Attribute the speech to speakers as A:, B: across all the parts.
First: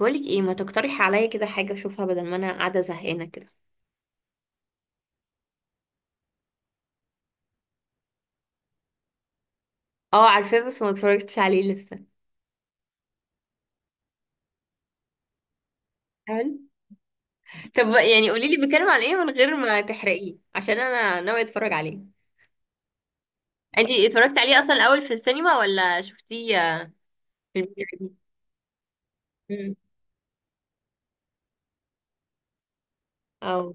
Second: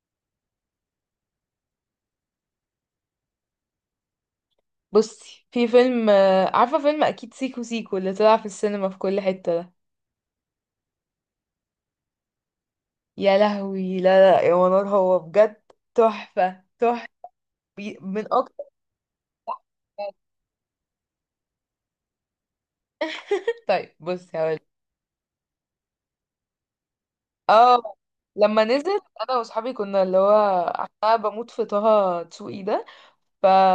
A: بقولك ايه، ما تقترحي عليا كده حاجة اشوفها بدل ما انا قاعدة زهقانة كده.
B: بصي في فيلم عارفة فيلم، أكيد سيكو سيكو اللي طلع في السينما في كل حتة ده.
A: اه، عارفاه بس ما اتفرجتش عليه لسه.
B: يا لهوي، لا لا يا منار، هو بجد
A: حلو.
B: تحفة تحفة.
A: طب
B: من
A: يعني
B: أكتر.
A: قوليلي بيتكلم عن ايه من غير ما تحرقيه، عشان انا ناوية اتفرج عليه.
B: طيب
A: انتي
B: بصي
A: اتفرجتي عليه
B: هقول.
A: اصلا الاول في السينما ولا شفتيه في
B: اه،
A: الفيديو؟
B: لما نزل أنا وأصحابي
A: دي.
B: كنا اللي هو أنا بموت في طه دسوقي ده. ف
A: اه،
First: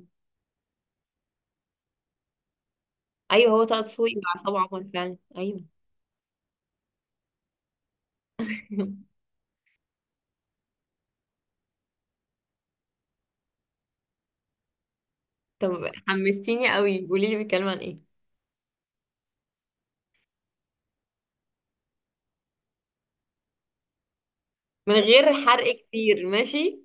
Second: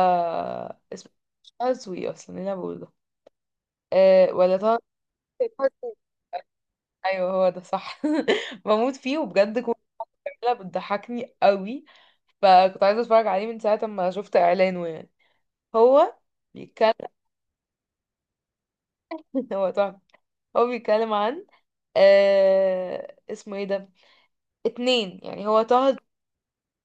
B: اسمه طه دسوقي، أصلا إيه اللي أنا بقوله ده؟
A: ايوه، هو طه دسوقي
B: أه،
A: وعصام
B: ولا طه،
A: عمر فعلا، ايوه.
B: طه دسوقي. أيوه هو ده صح. بموت فيه، وبجد كنت بتضحكني قوي. فكنت عايزة اتفرج عليه من ساعة ما شفت اعلانه، يعني.
A: طب
B: هو
A: حمستيني
B: بيتكلم.
A: قوي، قوليلي بيتكلم عن ايه
B: هو تحفة. هو بيتكلم عن اسمه ايه ده؟
A: من
B: اتنين،
A: غير
B: يعني هو
A: حرق
B: طه.
A: كتير، ماشي.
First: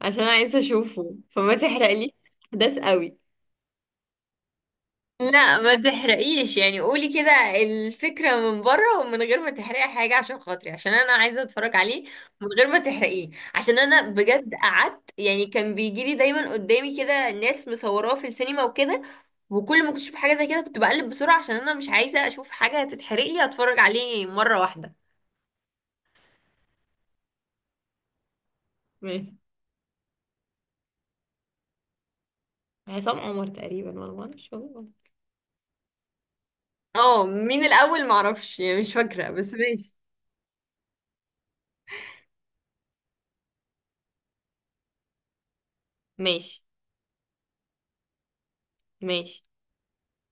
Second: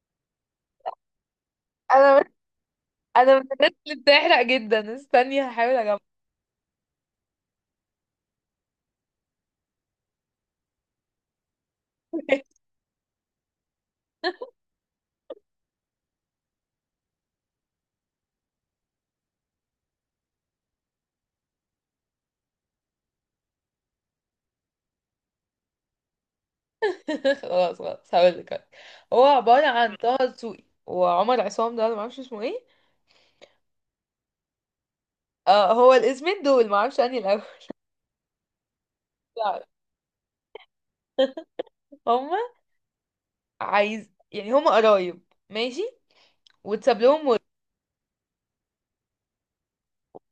A: عشان عايزة اشوفه فما تحرقلي
B: انا
A: احداث قوي.
B: انا من الناس اللي بتحرق جدا، استني
A: لا ما
B: هحاول اجمع.
A: تحرقيش، يعني قولي كده الفكرة من بره ومن غير ما تحرقي حاجة عشان خاطري، عشان انا عايزة اتفرج عليه من غير ما تحرقيه. عشان انا بجد قعدت يعني كان بيجيلي دايما قدامي كده ناس مصوراه في السينما وكده، وكل ما كنت اشوف حاجة زي كده كنت بقلب بسرعة عشان انا مش عايزة اشوف حاجة تتحرق لي، اتفرج عليه مرة واحدة.
B: خلاص خلاص هقول لك. هو
A: ماشي.
B: عبارة عن طه دسوقي وعمر عصام، ده انا معرفش اسمه ايه.
A: عصام عمر تقريبا، ولا ما اعرفش والله.
B: آه، هو الاسمين دول معرفش انهي
A: اه،
B: الاول.
A: مين الاول معرفش يعني، مش فاكرة بس ماشي.
B: هما عايز، يعني هما قرايب. ماشي.
A: ماشي.
B: واتساب لهم.
A: ماشي.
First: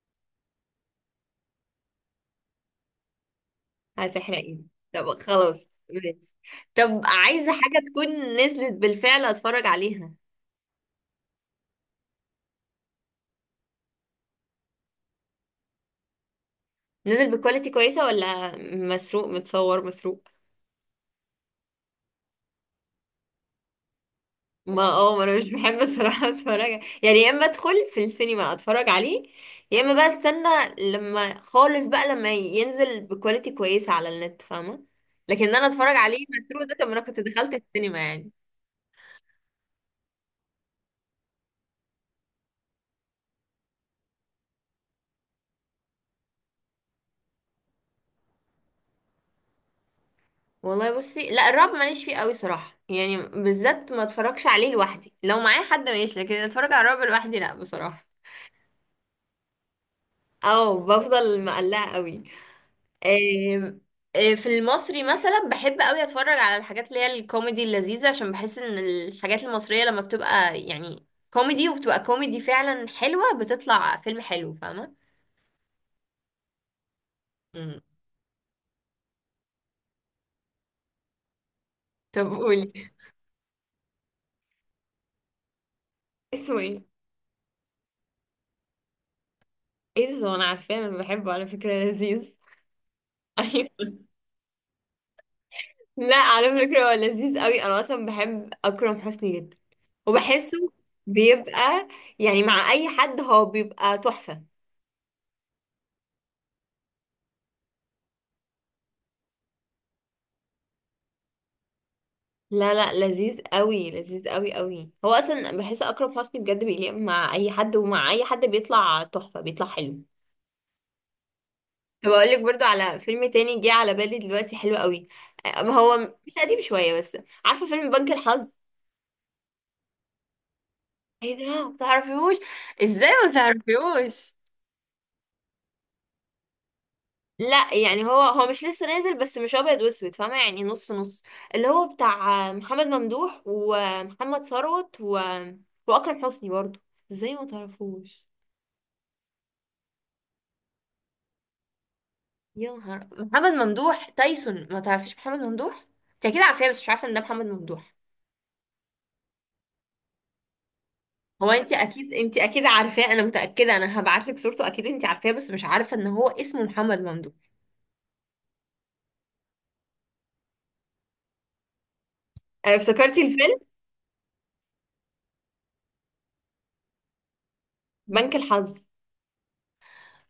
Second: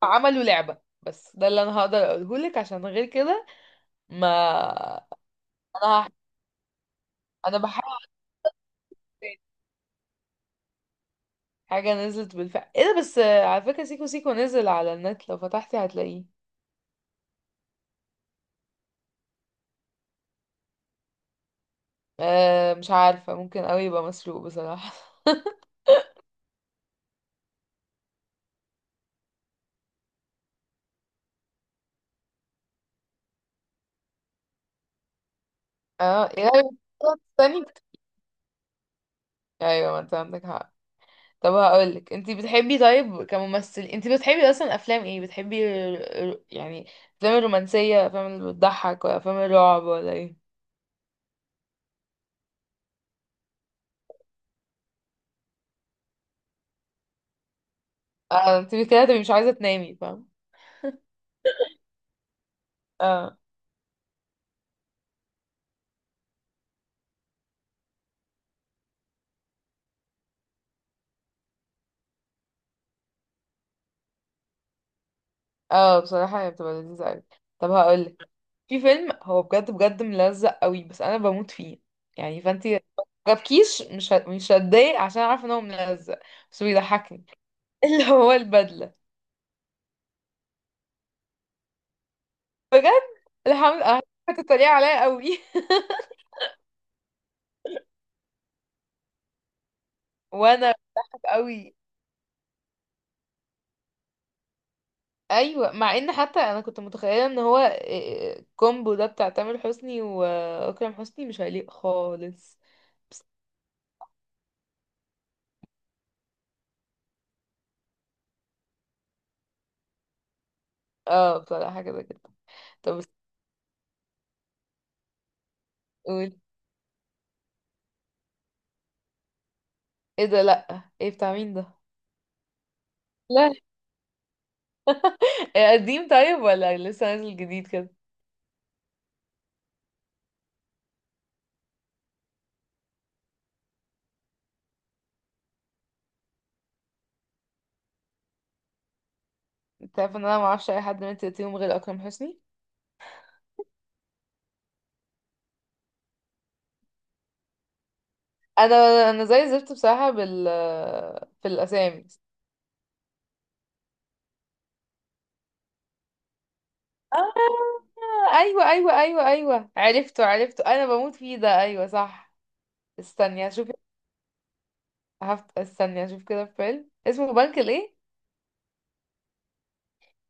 B: عملوا لعبة، بس ده اللي انا هقدر اقوله لك عشان غير كده. ما
A: هتحرقيني. طب خلاص.
B: انا هح...
A: ماشي. طب عايزة
B: انا
A: حاجة
B: بحاول.
A: تكون نزلت بالفعل
B: تاني
A: اتفرج عليها؟
B: حاجة نزلت بالفعل، ايه ده، بس على فكرة سيكو سيكو نزل على النت، لو فتحتي هتلاقيه.
A: نزل بكواليتي كويسة ولا مسروق متصور مسروق؟
B: أه، مش عارفة، ممكن اوي يبقى مسروق
A: ما
B: بصراحة.
A: اه ما انا مش بحب الصراحة اتفرج، يعني يا اما ادخل في السينما اتفرج عليه، يا اما بقى استنى لما خالص بقى لما ينزل بكواليتي كويسة على النت، فاهمة؟ لكن إن انا اتفرج عليه
B: اه،
A: مسروق
B: ايه.
A: ده، طب ما انا كنت دخلت
B: تاني،
A: السينما يعني.
B: ايوه ما انت عندك حق. طب هقولك، انت بتحبي طيب كممثل، انت بتحبي اصلا افلام ايه، بتحبي يعني افلام الرومانسية، افلام اللي بتضحك، ولا افلام الرعب، ولا ايه؟
A: والله بصي، لا الرعب ماليش فيه قوي صراحة، يعني بالذات ما اتفرجش عليه لوحدي، لو معايا حد ماشي لكن اتفرج على الرعب لوحدي لا بصراحة.
B: اه، انت كده تبقي مش عايزة تنامي، فاهم.
A: او بفضل مقلقة قوي. آم، في المصري مثلا بحب قوي اتفرج على الحاجات اللي هي الكوميدي اللذيذة، عشان بحس ان الحاجات المصرية لما بتبقى يعني كوميدي وبتبقى كوميدي فعلا حلوة بتطلع فيلم حلو، فاهمة؟
B: اه، بصراحة هي بتبقى لذيذة اوي. طب
A: مم.
B: هقولك، في فيلم هو بجد بجد ملزق اوي، بس انا بموت فيه.
A: طب
B: يعني
A: قولي.
B: فانتي جابكيش، مش هتضايق عشان عارفة ان هو ملزق،
A: اسمه
B: بس
A: ايه؟
B: بيضحكني. اللي هو البدلة.
A: ايه ده؟ طب انا عارفاه، انا بحبه على فكرة لذيذ.
B: بجد. الحمد
A: ايوه.
B: لله. هتتريق عليا اوي.
A: لا، على فكرة هو لذيذ قوي، انا اصلا بحب اكرم حسني جدا، وبحسه
B: وانا بضحك اوي.
A: بيبقى يعني مع اي حد هو بيبقى تحفة.
B: ايوه، مع ان حتى انا كنت متخيله ان هو الكومبو ده بتاع تامر حسني واكرم حسني مش هيليق خالص.
A: لا، لا، لذيذ قوي، لذيذ قوي قوي، هو اصلا بحس اكرم حسني بجد بيليق مع اي حد، ومع اي حد بيطلع تحفة، بيطلع حلو.
B: اه، بصراحه كده
A: طب
B: كده.
A: اقول لك برضو
B: طب
A: على فيلم تاني جه على بالي دلوقتي حلو قوي. هو
B: قول.
A: مش قديم شوية بس. عارفة فيلم بنك الحظ؟
B: ايه ده؟ لا، ايه بتاع
A: ايه
B: مين ده؟
A: ده؟ ما تعرفيهوش؟ ازاي ما تعرفيهوش؟
B: إيه، قديم طيب ولا لسه نازل جديد
A: لا
B: كده؟
A: يعني، هو هو مش لسه نازل بس مش ابيض واسود، فاهمه؟ يعني نص نص. اللي هو بتاع محمد ممدوح ومحمد ثروت واكرم حسني برضو. ازاي ما تعرفوش؟
B: انت عارف ان انا ما اعرفش اي حد من تلاتيهم غير اكرم حسني.
A: يا نهار، محمد ممدوح تايسون، ما تعرفيش محمد ممدوح؟ انت اكيد عارفاه بس مش عارفه ان ده محمد ممدوح.
B: انا انا زي زفت بصراحه بال في
A: هو انت
B: الاسامي.
A: اكيد انت اكيد عارفاه، انا متاكده، انا هبعت لك صورته اكيد انت عارفاه بس مش عارفه ان هو اسمه محمد ممدوح.
B: آه، ايوه ايوه ايوه ايوه عرفته عرفته، انا بموت فيه ده، ايوه صح.
A: افتكرتي
B: استني
A: الفيلم؟
B: هشوف. استني هشوف كده فيلم اسمه بنك الايه؟
A: بنك الحظ.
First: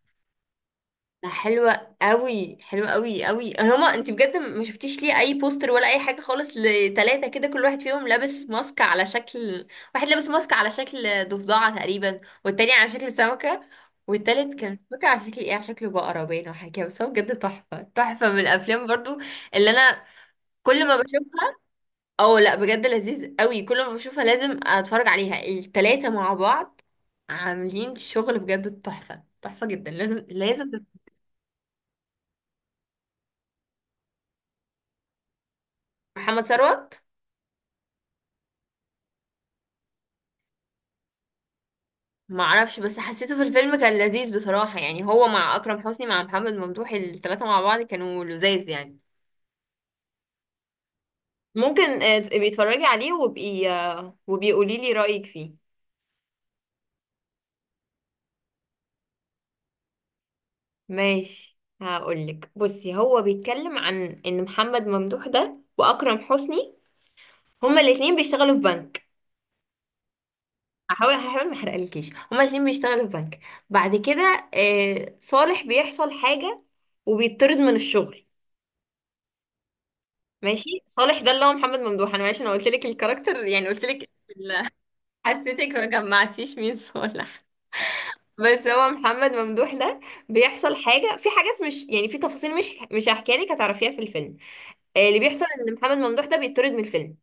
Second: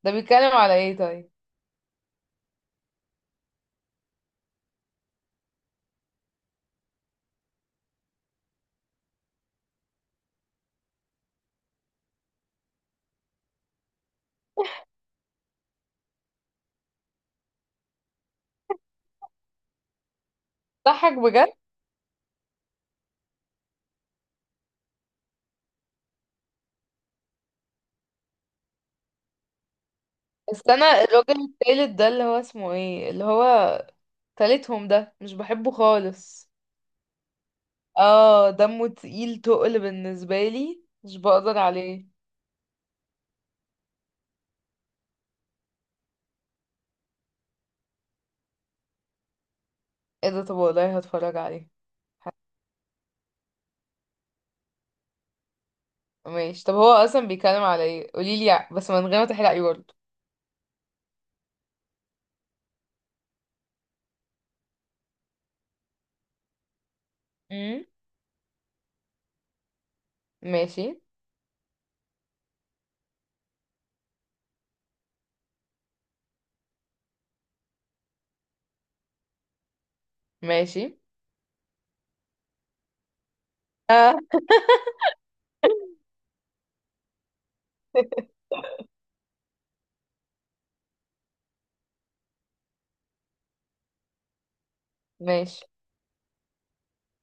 B: ده بيتكلم على ايه
A: ده
B: طيب؟
A: حلوة قوي، حلوة قوي قوي، هما انت بجد ما شفتيش ليه اي بوستر ولا اي حاجة خالص لتلاتة كده كل واحد فيهم لابس ماسك على شكل، واحد لابس ماسك على شكل ضفدعة تقريبا، والتاني على شكل سمكة، والتالت كان مش فاكرة على شكل ايه، على شكل بقرة باين او حاجة كده، بس هو بجد تحفة تحفة، من الافلام برضو اللي انا كل ما
B: ضحك بجد.
A: بشوفها. اه، لا بجد لذيذ قوي، كل ما بشوفها لازم اتفرج عليها التلاتة مع بعض، عاملين شغل بجد تحفة تحفة جدا، لازم لازم.
B: استنى، الراجل التالت ده اللي هو اسمه ايه، اللي هو تالتهم ده مش بحبه
A: محمد
B: خالص.
A: ثروت.
B: اه، دمه تقيل تقل بالنسبة لي مش بقدر عليه.
A: ما اعرفش بس حسيته في الفيلم كان لذيذ بصراحة، يعني هو مع أكرم حسني مع محمد ممدوح الثلاثة مع بعض كانوا لذاذ يعني.
B: ايه ده؟ طب والله هتفرج عليه.
A: ممكن
B: ح-
A: تبقي اتفرجي عليه وبقي وبقي قولي لي رأيك فيه.
B: ماشي، طب هو اصلا بيتكلم على ايه، قوليلي بس من غير ما تحرقي برضه.
A: ماشي، هقولك بصي، هو بيتكلم عن ان محمد ممدوح ده وأكرم حسني هما
B: امم.
A: الاتنين بيشتغلوا في بنك.
B: ماشي.
A: هحاول ما احرقلكيش، هما الاتنين بيشتغلوا في بنك. بعد كده صالح بيحصل حاجة وبيطرد من الشغل. ماشي،
B: ماشي.
A: صالح ده اللي هو محمد ممدوح، انا معلش انا قلت لك الكاركتر يعني، قلت لك
B: اه،
A: ال- حسيتك ما جمعتيش مين صالح. بس هو محمد ممدوح ده بيحصل حاجه، في حاجات مش يعني في تفاصيل، مش هحكيها لك هتعرفيها في الفيلم. اللي بيحصل
B: ماشي.
A: ان محمد ممدوح ده بيطرد من الفيلم.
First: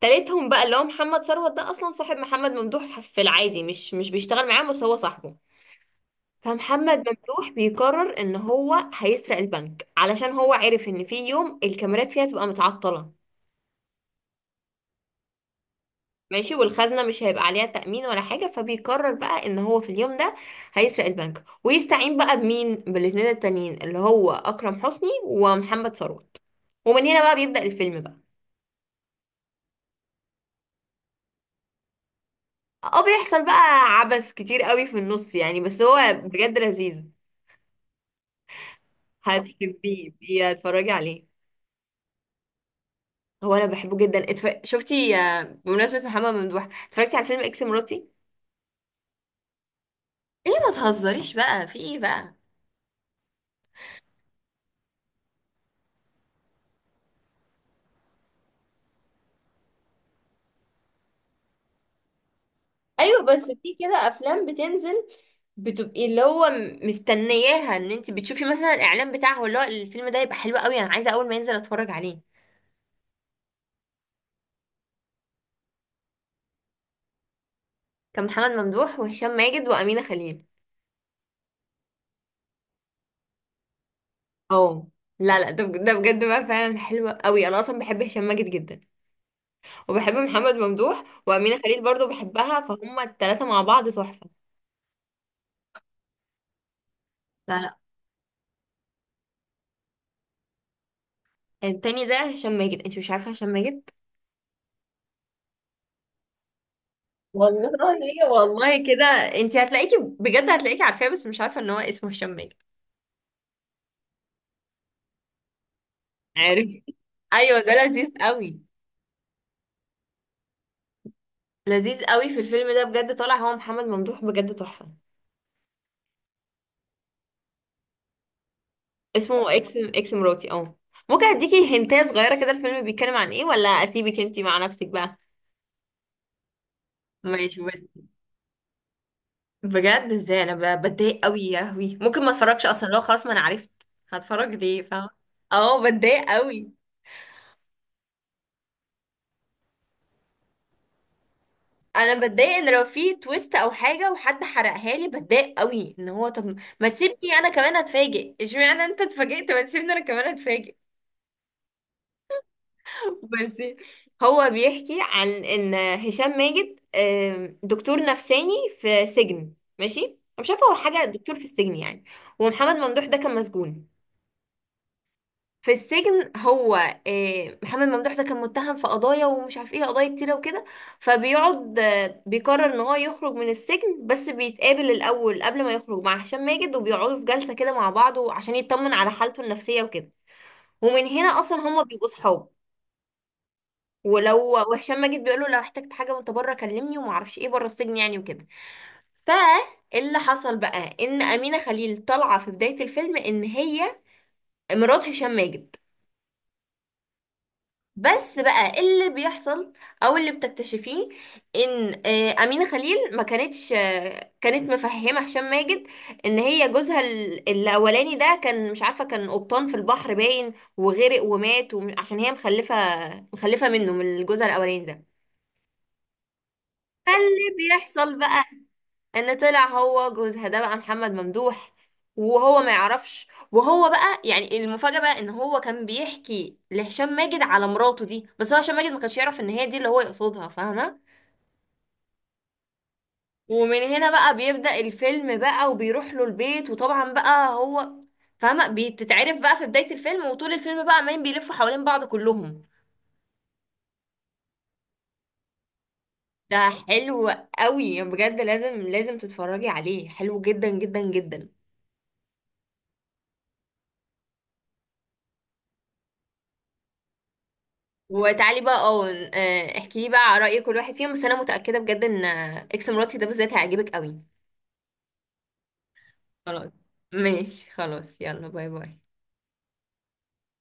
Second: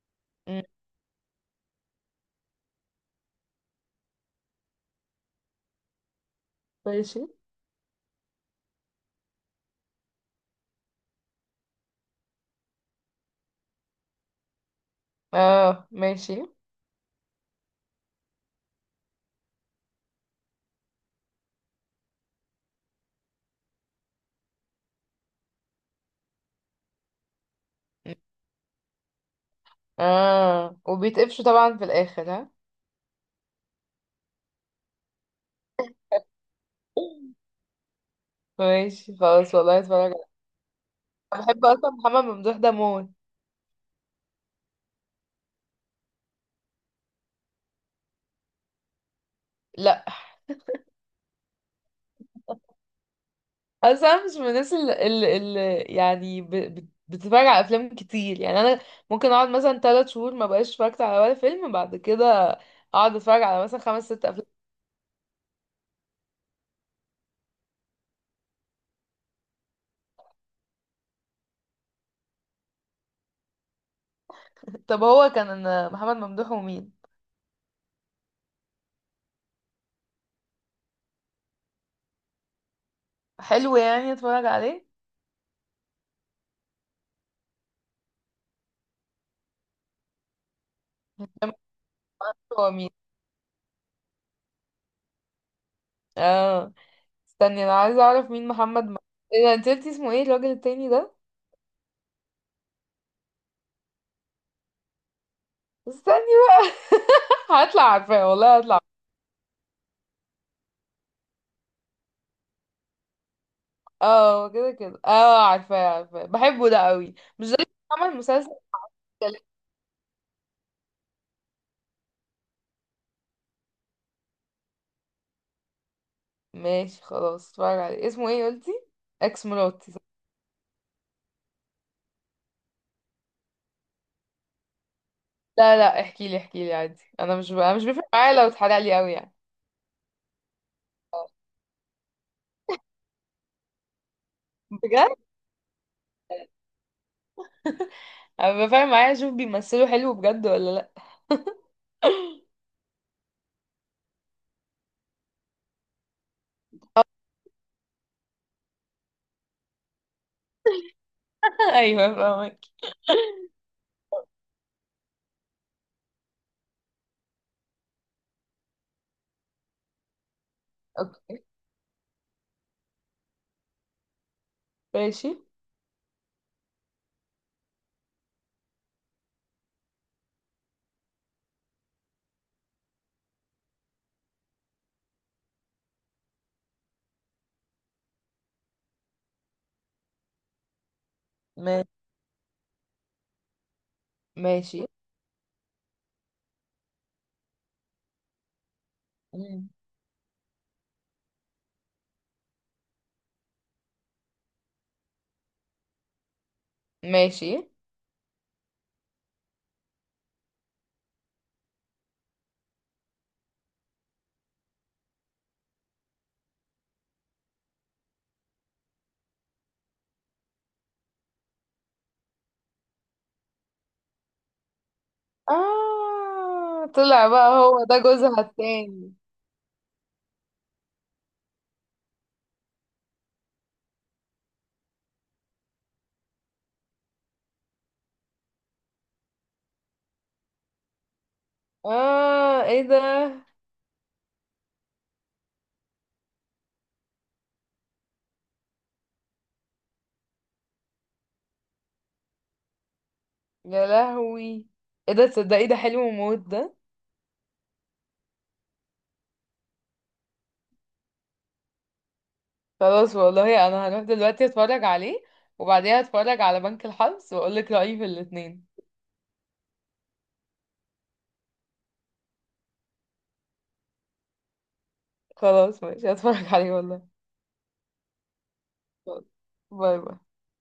A: تالتهم بقى
B: مم.
A: اللي هو محمد ثروت، ده اصلا صاحب محمد ممدوح في العادي، مش بيشتغل معاه بس هو صاحبه. فمحمد
B: ماشي.
A: ممدوح بيقرر ان هو هيسرق البنك، علشان هو عرف ان في يوم الكاميرات فيها تبقى متعطله.
B: اه، ماشي.
A: ماشي، والخزنة مش هيبقى عليها تأمين ولا حاجة، فبيقرر بقى ان هو في اليوم ده هيسرق البنك، ويستعين بقى بمين؟ بالاتنين التانيين اللي هو أكرم حسني ومحمد ثروت. ومن هنا بقى بيبدأ الفيلم بقى.
B: اه، وبيتقفشوا طبعا في الاخر، ها؟
A: اه، بيحصل بقى عبث كتير قوي في النص يعني، بس هو بجد لذيذ.
B: ماشي، خلاص والله هتفرج
A: هتحبيه
B: عليه.
A: بيه، اتفرجي عليه.
B: أنا بحب اصلا محمد ممدوح ده موت.
A: هو انا بحبه جدا شفتي بمناسبة محمد ممدوح اتفرجتي على فيلم اكس مراتي؟
B: لا.
A: ليه ما تهزريش بقى، في ايه بقى؟
B: اصل انا مش من الناس اللي يعني بتتفرج على افلام كتير، يعني انا ممكن اقعد مثلا 3 شهور ما بقاش اتفرجت على ولا فيلم، بعد كده اقعد
A: ايوه،
B: اتفرج
A: بس
B: على
A: في
B: مثلا خمس
A: كده
B: ست
A: افلام
B: افلام.
A: بتنزل بتبقي اللي هو مستنياها، ان انت بتشوفي مثلا الاعلان بتاعه اللي هو الفيلم ده يبقى حلو قوي، انا عايزه اول ما ينزل اتفرج عليه.
B: طب هو كان محمد ممدوح ومين؟
A: كان محمد ممدوح وهشام ماجد وامينه خليل.
B: حلو، يعني اتفرج عليه.
A: اه. لا، لا، ده بجد بقى فعلا حلو قوي، انا اصلا بحب هشام ماجد جدا، وبحب محمد ممدوح وامينه خليل برضو بحبها،
B: هو مين؟
A: فهم الثلاثه مع بعض تحفه.
B: اه.
A: لا،
B: استني، انا
A: لا،
B: عايزه اعرف مين محمد. ايه ده، انت قلتي اسمه ايه الراجل التاني ده؟
A: التاني ده هشام ماجد، انت مش عارفه هشام ماجد؟
B: استني بقى.
A: والله.
B: هطلع عارفاه، والله
A: والله
B: هطلع.
A: كده. انت هتلاقيكي بجد هتلاقيكي عارفاه، بس مش عارفه ان هو اسمه هشام ماجد.
B: اه، كده كده، اه، عارفاه عارفاه، بحبه
A: عارف.
B: ده قوي، مش ده
A: ايوه،
B: اللي
A: ده لذيذ
B: عمل مسلسل؟
A: قوي، لذيذ قوي، في الفيلم ده بجد طالع هو محمد ممدوح بجد تحفة.
B: ماشي خلاص، اتفرج عليه، اسمه ايه قلتي؟ اكس
A: اسمه اكس
B: مراتي، صح؟
A: اكس مراتي، اه. ممكن اديكي هنتايه صغيرة كده الفيلم بيتكلم عن ايه، ولا اسيبك انتي مع نفسك بقى؟
B: لا لا، احكي لي احكي لي عادي،
A: ماشي
B: انا مش
A: بس،
B: بيفرق معايا لو اتحرق لي قوي، يعني.
A: بجد ازاي انا بتضايق قوي، يا لهوي، ممكن ما اتفرجش اصلا لو خلاص ما انا عرفت هتفرج ليه، فاهمة؟
B: بجد.
A: اه، بتضايق قوي.
B: انا بيبقى فارق معايا اشوف بيمثلوا حلو بجد ولا لا.
A: انا بتضايق ان لو في تويست او حاجة وحد حرقها لي، بتضايق قوي، ان هو طب ما تسيبني انا كمان اتفاجئ، اشمعنى انت اتفاجئت ما تسيبني انا كمان اتفاجئ؟
B: ايوه، فاهمك.
A: بصي، هو بيحكي عن ان هشام ماجد دكتور نفساني في سجن. ماشي، أنا مش عارفه هو حاجه دكتور في
B: اوكي.
A: السجن يعني. ومحمد ممدوح ده كان مسجون
B: ماشي
A: في السجن هو، محمد ممدوح ده كان متهم في قضايا ومش عارف ايه قضايا كتيره وكده. فبيقعد بيقرر ان هو يخرج من السجن، بس بيتقابل الاول قبل ما يخرج مع هشام ماجد، وبيقعدوا في جلسه كده مع بعض عشان يطمن على حالته النفسيه وكده. ومن هنا اصلا هما
B: ما-
A: بيبقوا صحاب. ولو
B: ماشي
A: وهشام ماجد بيقول له لو احتجت حاجه وانت بره كلمني، وما اعرفش ايه بره السجن يعني وكده.
B: مم.
A: فاللي حصل بقى ان امينه خليل طالعه في بدايه الفيلم ان هي مرات هشام ماجد.
B: ماشي.
A: بس بقى إيه اللي بيحصل، او اللي بتكتشفيه، ان امينه خليل ما كانتش كانت مفهمه هشام ماجد ان هي جوزها الاولاني ده كان مش عارفه، كان قبطان في البحر باين وغرق ومات، عشان هي مخلفه منه، من جوزها الاولاني ده.
B: اه،
A: فاللي
B: طلع بقى هو ده
A: بيحصل
B: جوزها
A: بقى
B: التاني.
A: ان طلع هو جوزها ده بقى محمد ممدوح. وهو ما يعرفش، وهو بقى يعني المفاجأة بقى ان هو كان بيحكي لهشام ماجد على مراته دي، بس هو هشام ماجد ما كانش يعرف ان هي دي اللي هو يقصدها، فاهمة؟
B: اه، ايه ده.
A: ومن هنا بقى بيبدأ الفيلم بقى، وبيروح له البيت، وطبعا بقى هو فاهمة بتتعرف بقى في بداية الفيلم، وطول الفيلم بقى عمالين بيلفوا حوالين بعض كلهم.
B: يا لهوي. ايه ده، تصدقي ده حلو موت
A: ده
B: ده.
A: حلو قوي بجد، لازم لازم تتفرجي عليه، حلو جدا جدا جدا.
B: خلاص، والله انا هروح دلوقتي اتفرج عليه، وبعديها اتفرج على بنك الحظ واقول لك رأيي في
A: وتعالي
B: الاتنين.
A: بقى اه احكي لي بقى على رأي كل واحد فيهم، بس انا متأكدة بجد ان اكس مراتي ده بالذات هيعجبك قوي.
B: خلاص ماشي، هتفرج عليه
A: خلاص،
B: والله.
A: ماشي، خلاص يلا، باي باي.
B: باي باي.